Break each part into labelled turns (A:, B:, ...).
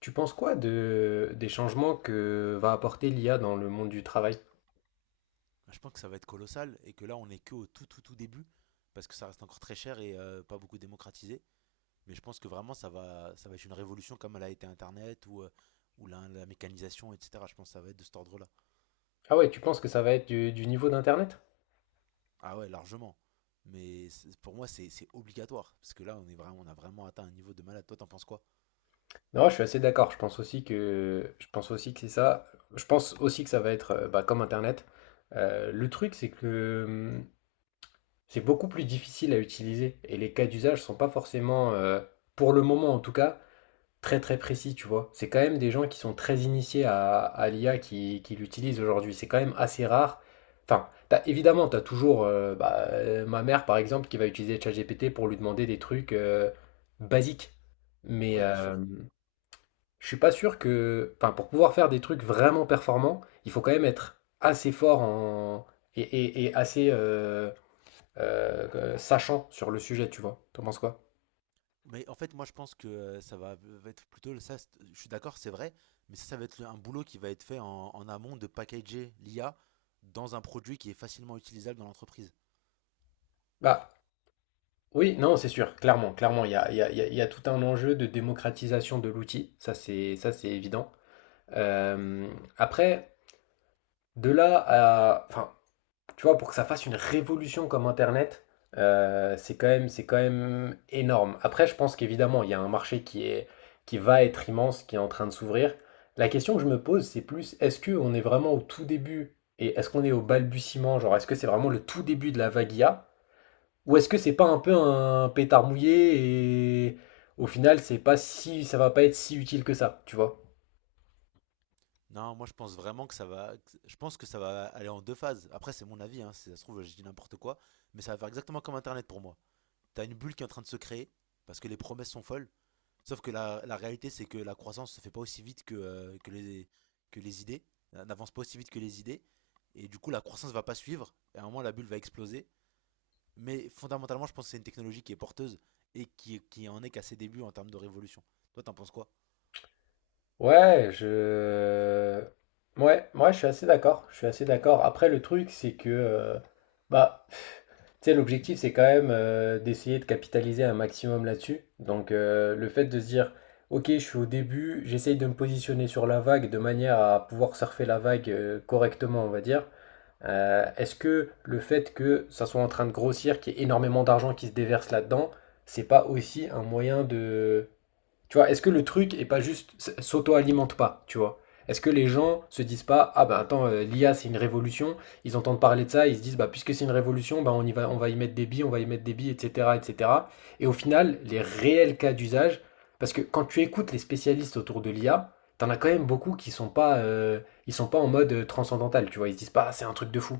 A: Tu penses quoi des changements que va apporter l'IA dans le monde du travail?
B: Je pense que ça va être colossal et que là, on n'est que au tout, tout, tout début parce que ça reste encore très cher et pas beaucoup démocratisé. Mais je pense que vraiment, ça va être une révolution comme elle a été Internet ou ou la mécanisation, etc. Je pense que ça va être de cet ordre-là.
A: Ah ouais, tu penses que ça va être du niveau d'Internet?
B: Ah ouais, largement. Mais pour moi, c'est obligatoire parce que là, on, est vraiment, on a vraiment atteint un niveau de malade. Toi, t'en penses quoi?
A: Non, je suis assez d'accord. Je pense aussi que c'est ça. Je pense aussi que ça va être bah, comme Internet. Le truc, c'est que c'est beaucoup plus difficile à utiliser et les cas d'usage sont pas forcément, pour le moment en tout cas, très très précis, tu vois. C'est quand même des gens qui sont très initiés à l'IA qui l'utilisent aujourd'hui. C'est quand même assez rare. Enfin, évidemment, tu as toujours bah, ma mère, par exemple, qui va utiliser ChatGPT pour lui demander des trucs basiques. Mais
B: Ouais, bien sûr.
A: je suis pas sûr que... Enfin, pour pouvoir faire des trucs vraiment performants, il faut quand même être assez fort en... et assez sachant sur le sujet, tu vois. T'en penses quoi?
B: Mais en fait, moi, je pense que ça va être plutôt le- ça. C'est- Je suis d'accord, c'est vrai, mais ça va être un boulot qui va être fait en amont de packager l'IA dans un produit qui est facilement utilisable dans l'entreprise.
A: Bah, Oui, non, c'est sûr, clairement, clairement, il y a, il y a- il y a- il y a tout un enjeu de démocratisation de l'outil. Ça c'est évident. Euh, Après, de là à, enfin, tu vois, pour que ça fasse une révolution comme Internet, c'est quand même énorme. Après, je pense qu'évidemment, il y a un marché qui va être immense, qui est en train de s'ouvrir. La question que je me pose, c'est plus, est-ce que on est vraiment au tout début et est-ce qu'on est au balbutiement, genre, est-ce que c'est vraiment le tout début de la vague IA? Ou est-ce que c'est pas un peu un pétard mouillé et au final c'est pas si ça va pas être si utile que ça, tu vois?
B: Non, moi, je pense vraiment que Je pense que ça va aller en 2 phases. Après, c'est mon avis, hein, si ça se trouve, je dis n'importe quoi, mais ça va faire exactement comme Internet pour moi. T'as une bulle qui est en train de se créer parce que les promesses sont folles. Sauf que la réalité, c'est que la croissance se fait pas aussi vite que que les idées, n'avance pas aussi vite que les idées. Et du coup, la croissance va pas suivre. Et à un moment, la bulle va exploser. Mais fondamentalement, je pense que c'est une technologie qui est porteuse et qui en est qu'à ses débuts en termes de révolution. Toi, t'en penses quoi?
A: Ouais, je... Ouais, moi je suis assez d'accord. Je suis assez d'accord. Après, le truc, c'est que... bah, pff, tu sais, l'objectif, c'est quand même d'essayer de capitaliser un maximum là-dessus. Donc, le fait de se dire, ok, je suis au début, j'essaye de me positionner sur la vague de manière à pouvoir surfer la vague correctement, on va dire. Est-ce que le fait que ça soit en train de grossir, qu'il y ait énormément d'argent qui se déverse là-dedans, c'est pas aussi un moyen de tu vois, est-ce que le truc est pas juste s'auto-alimente pas, tu vois? Est-ce que les gens se disent pas, ah bah attends, l'IA c'est une révolution, ils entendent parler de ça, ils se disent bah puisque c'est une révolution, bah on y va, on va y mettre des billes, etc., etc. Et cetera. Et au final, les réels cas d'usage, parce que quand tu écoutes les spécialistes autour de l'IA, t'en as quand même beaucoup qui sont pas, ils sont pas en mode transcendantal, tu vois, ils se disent pas, ah, c'est un truc de fou.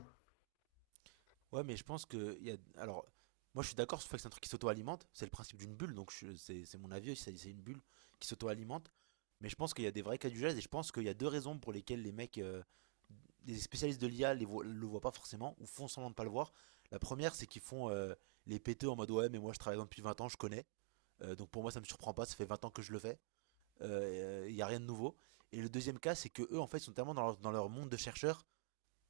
B: Ouais, mais je pense que il y a. Alors, moi, je suis d'accord sur le fait que c'est un truc qui s'auto-alimente. C'est le principe d'une bulle, c'est mon avis aussi. C'est une bulle qui s'auto-alimente. Mais je pense qu'il y a des vrais cas d'usage et je pense qu'il y a deux raisons pour lesquelles les mecs les spécialistes de l'IA ne le voient pas forcément ou font semblant de ne pas le voir. La première, c'est qu'ils font les péteux en mode ouais, mais moi je travaille dans depuis 20 ans, je connais. Donc pour moi, ça me surprend pas, ça fait 20 ans que je le fais. Il n'y a rien de nouveau. Et le deuxième cas, c'est que eux, en fait, sont tellement dans dans leur monde de chercheurs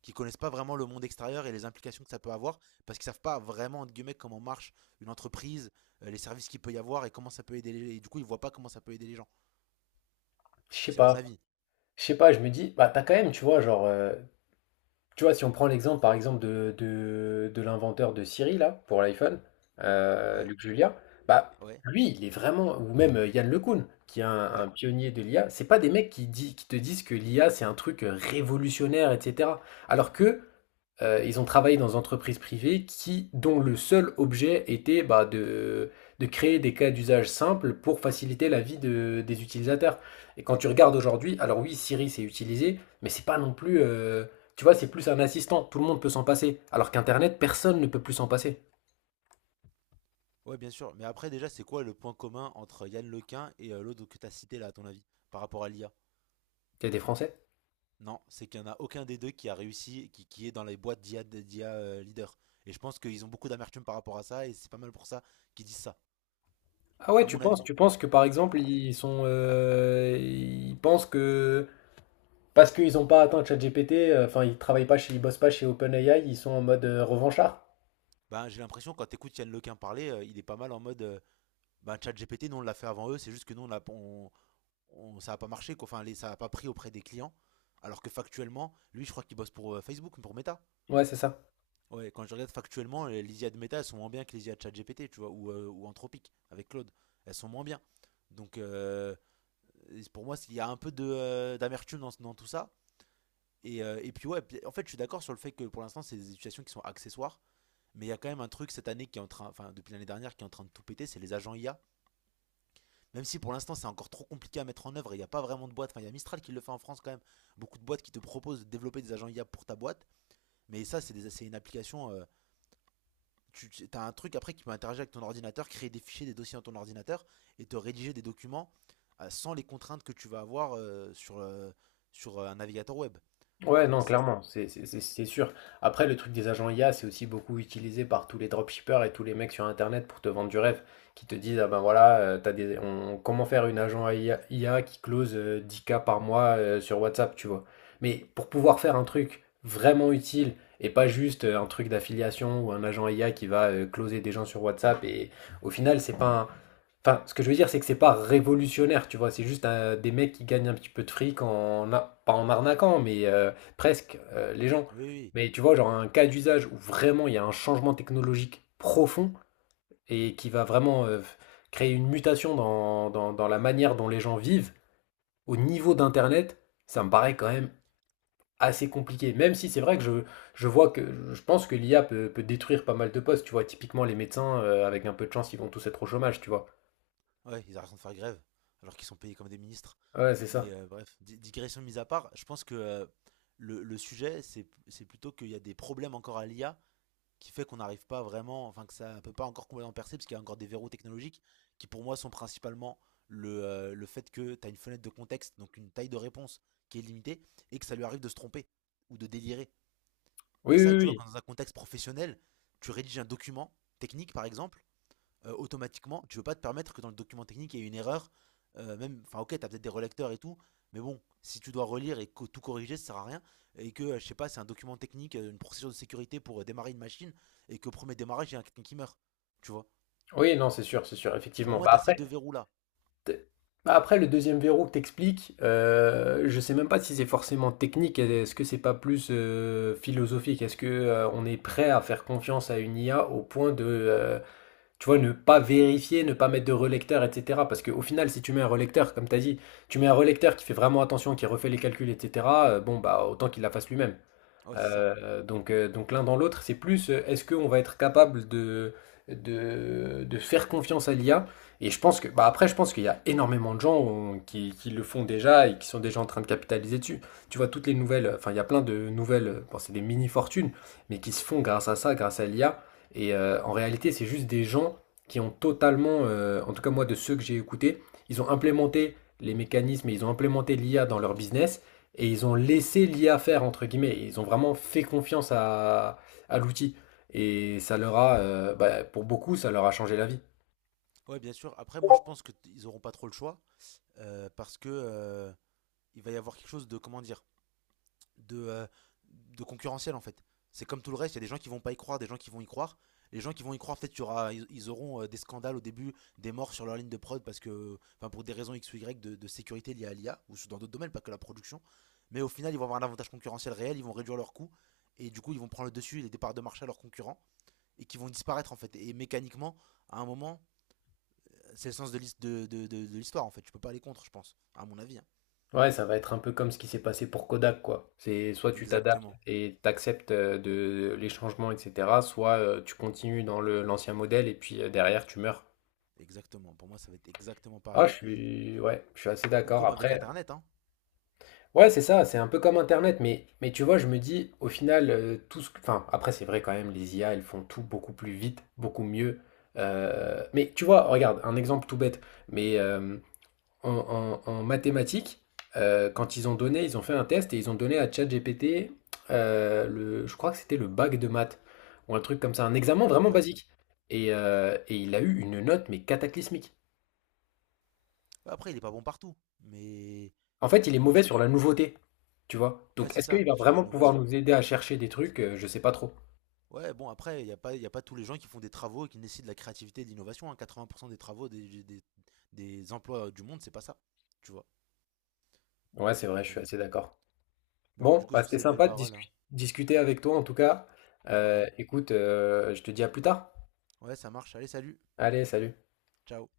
B: qui connaissent pas vraiment le monde extérieur et les implications que ça peut avoir parce qu'ils savent pas vraiment entre guillemets comment marche une entreprise, les services qu'il peut y avoir et comment ça peut aider les gens. Et du coup, ils voient pas comment ça peut aider les gens.
A: Je sais
B: C'est mon
A: pas,
B: avis.
A: je sais pas, je me dis, bah t'as quand même, tu vois, genre, tu vois, si on prend l'exemple, par exemple, de l'inventeur de Siri, là, pour l'iPhone,
B: Ouais,
A: Luc Julia, bah,
B: ouais,
A: lui, il est vraiment, ou même Yann LeCun, qui est un
B: ouais.
A: pionnier de l'IA, c'est pas des mecs qui te disent que l'IA, c'est un truc révolutionnaire, etc. Alors que ils ont travaillé dans des entreprises privées qui, dont le seul objet était bah, de créer des cas d'usage simples pour faciliter la vie des utilisateurs. Et quand tu regardes aujourd'hui, alors oui, Siri c'est utilisé, mais c'est pas non plus, tu vois, c'est plus un assistant. Tout le monde peut s'en passer, alors qu'Internet, personne ne peut plus s'en passer.
B: Ouais, bien sûr. Mais après, déjà, c'est quoi le point commun entre Yann Lequin et l'autre que t'as cité là, à ton avis, par rapport à l'IA?
A: Il y a des Français.
B: Non, c'est qu'il n'y en a aucun des deux qui a réussi, qui est dans les boîtes d'IA leader. Et je pense qu'ils ont beaucoup d'amertume par rapport à ça, et c'est pas mal pour ça qu'ils disent ça,
A: Ah ouais,
B: à mon avis.
A: tu penses que par exemple ils sont, ils pensent que parce qu'ils n'ont pas atteint ChatGPT, enfin ils travaillent pas chez, ils bossent pas chez OpenAI, ils sont en mode revanchard.
B: Ben, j'ai l'impression, quand t'écoutes Yann Lequin parler, il est pas mal en mode ben, ChatGPT, nous on l'a fait avant eux, c'est juste que nous on l'a, on- ça a pas marché, quoi. Enfin, ça a pas pris auprès des clients. Alors que factuellement, lui, je crois qu'il bosse pour Facebook, pour Meta.
A: Ouais, c'est ça.
B: Ouais, quand je regarde factuellement, les IA de méta, elles sont moins bien que les IA de ChatGPT, tu vois, ou Anthropique, avec Claude. Elles sont moins bien. Donc, euh, pour moi, il y a un peu d'amertume dans tout ça. Et puis, ouais, puis, en fait, je suis d'accord sur le fait que pour l'instant, c'est des situations qui sont accessoires. Mais il y a quand même un truc cette année qui est en train, enfin, depuis l'année dernière, qui est en train de tout péter, c'est les agents IA. Même si pour l'instant, c'est encore trop compliqué à mettre en œuvre et il n'y a pas vraiment de boîte. Enfin, il y a Mistral qui le fait en France quand même. Beaucoup de boîtes qui te proposent de développer des agents IA pour ta boîte. Mais ça, c'est une application. Tu as un truc après qui peut interagir avec ton ordinateur, créer des fichiers, des dossiers dans ton ordinateur et te rédiger des documents sans les contraintes que tu vas avoir sur un navigateur web.
A: Ouais,
B: Donc
A: non,
B: ça,
A: clairement, c'est sûr. Après, le truc des agents IA, c'est aussi beaucoup utilisé par tous les dropshippers et tous les mecs sur Internet pour te vendre du rêve, qui te disent, ah ben voilà, comment faire une agent IA qui close 10K par mois sur WhatsApp, tu vois. Mais pour pouvoir faire un truc vraiment utile et pas juste un truc d'affiliation ou un agent IA qui va closer des gens sur WhatsApp, et au final, c'est pas Enfin, ce que je veux dire, c'est que c'est pas révolutionnaire, tu vois. C'est juste des mecs qui gagnent un petit peu de fric en, pas en arnaquant, mais presque les gens.
B: oui, oui,
A: Mais tu vois, genre un cas d'usage où vraiment il y a un changement technologique profond et qui va vraiment créer une mutation dans la manière dont les gens vivent, au niveau d'Internet, ça me paraît quand même assez compliqué. Même si c'est vrai que je vois que je pense que l'IA peut, peut détruire pas mal de postes, tu vois. Typiquement, les médecins, avec un peu de chance, ils vont tous être au chômage, tu vois.
B: oui. Ouais, ils arrêtent de faire grève alors qu'ils sont payés comme des ministres.
A: Ouais, c'est ça.
B: Mais bref, digression mise à part, je pense que le sujet, c'est plutôt qu'il y a des problèmes encore à l'IA qui fait qu'on n'arrive pas vraiment, enfin que ça ne peut pas encore complètement percer, parce qu'il y a encore des verrous technologiques qui pour moi sont principalement le fait que tu as une fenêtre de contexte, donc une taille de réponse qui est limitée, et que ça lui arrive de se tromper ou de délirer.
A: Oui,
B: Et ça,
A: oui,
B: tu vois,
A: oui.
B: quand dans un contexte professionnel, tu rédiges un document technique, par exemple, automatiquement, tu veux pas te permettre que dans le document technique, il y ait une erreur. Même, enfin, ok, t'as peut-être des relecteurs et tout, mais bon, si tu dois relire et tout corriger, ça sert à rien. Et que, je sais pas, c'est un document technique, une procédure de sécurité pour démarrer une machine, et qu'au premier démarrage, il y a quelqu'un qui meurt. Tu vois?
A: Oui, non, c'est sûr,
B: Pour
A: effectivement.
B: moi,
A: Bah
B: t'as ces
A: après,
B: deux verrous-là.
A: t- bah après, le deuxième verrou que t'expliques, je sais même pas si c'est forcément technique. Est-ce que c'est pas plus philosophique? Est-ce que on est prêt à faire confiance à une IA au point de, tu vois, ne pas vérifier, ne pas mettre de relecteur, etc. Parce qu'au final, si tu mets un relecteur, comme t'as dit, tu mets un relecteur qui fait vraiment attention, qui refait les calculs, etc. Bon, bah autant qu'il la fasse lui-même.
B: Ouais, c'est ça.
A: Donc l'un dans l'autre, c'est plus est-ce qu'on va être capable de faire confiance à l'IA? Et je pense que, bah après, je pense qu'il y a énormément de gens qui le font déjà et qui sont déjà en train de capitaliser dessus. Tu vois, toutes les nouvelles, enfin, il y a plein de nouvelles, bon, c'est des mini-fortunes, mais qui se font grâce à ça, grâce à l'IA. Et en réalité, c'est juste des gens qui ont totalement, en tout cas moi, de ceux que j'ai écoutés, ils ont implémenté les mécanismes et ils ont implémenté l'IA dans leur business. Et ils ont laissé l'IA faire, entre guillemets. Ils ont vraiment fait confiance à l'outil. Et ça leur a, bah, pour beaucoup, ça leur a changé la vie.
B: Ouais, bien sûr. Après, moi, je pense auront pas trop le choix, parce que il va y avoir quelque chose de, comment dire? de, euh, de concurrentiel en fait. C'est comme tout le reste, il y a des gens qui vont pas y croire, des gens qui vont y croire. Les gens qui vont y croire, peut-être qu'il y aura- ils- ils auront des scandales au début, des morts sur leur ligne de prod parce que, enfin, pour des raisons X ou Y de sécurité liées à l'IA ou dans d'autres domaines, pas que la production. Mais au final, ils vont avoir un avantage concurrentiel réel, ils vont réduire leurs coûts et du coup, ils vont prendre le dessus les départs de marché à leurs concurrents et qui vont disparaître en fait. Et mécaniquement, à un moment, c'est le sens de de l'histoire en fait. Tu peux pas aller contre, je pense, à mon avis, hein.
A: Ouais, ça va être un peu comme ce qui s'est passé pour Kodak, quoi. C'est soit tu t'adaptes
B: Exactement,
A: et t'acceptes de les changements, etc., soit tu continues dans le l'ancien modèle et puis derrière tu meurs.
B: exactement. Pour moi, ça va être exactement
A: Ah,
B: pareil.
A: ouais, je suis assez
B: Ou
A: d'accord.
B: comme avec
A: Après,
B: Internet, hein.
A: ouais, c'est ça, c'est un peu comme Internet, mais tu vois, je me dis, au final, tout enfin, après, c'est vrai quand même, les IA, elles font tout beaucoup plus vite, beaucoup mieux. Mais tu vois, regarde, un exemple tout bête, mais en mathématiques, quand ils ont donné, ils ont fait un test et ils ont donné à ChatGPT, le, je crois que c'était le bac de maths, ou un truc comme ça, un examen vraiment
B: Ouais.
A: basique. Et il a eu une note, mais cataclysmique.
B: Ouais, après, il est pas bon partout,
A: En fait, il est
B: mais
A: mauvais
B: tu-
A: sur la nouveauté, tu vois.
B: ouais,
A: Donc,
B: c'est
A: est-ce
B: ça,
A: qu'il va
B: sur
A: vraiment pouvoir
B: l'innovation.
A: nous aider à chercher des trucs? Je sais pas trop.
B: Ouais, bon, après, il n'y a pas, y a pas tous les gens qui font des travaux et qui nécessitent de la créativité et de l'innovation, hein. 80% des travaux des emplois du monde, c'est pas ça, tu vois.
A: Ouais, c'est vrai, je
B: Donc,
A: suis
B: bon.
A: assez d'accord.
B: Bon, du
A: Bon,
B: coup,
A: bah,
B: sur
A: c'était
B: ces belles
A: sympa de
B: paroles, hein.
A: discuter avec toi en tout cas.
B: Ouais,
A: Écoute, je te dis à plus tard.
B: ouais, ça marche. Allez, salut,
A: Allez, salut.
B: ciao.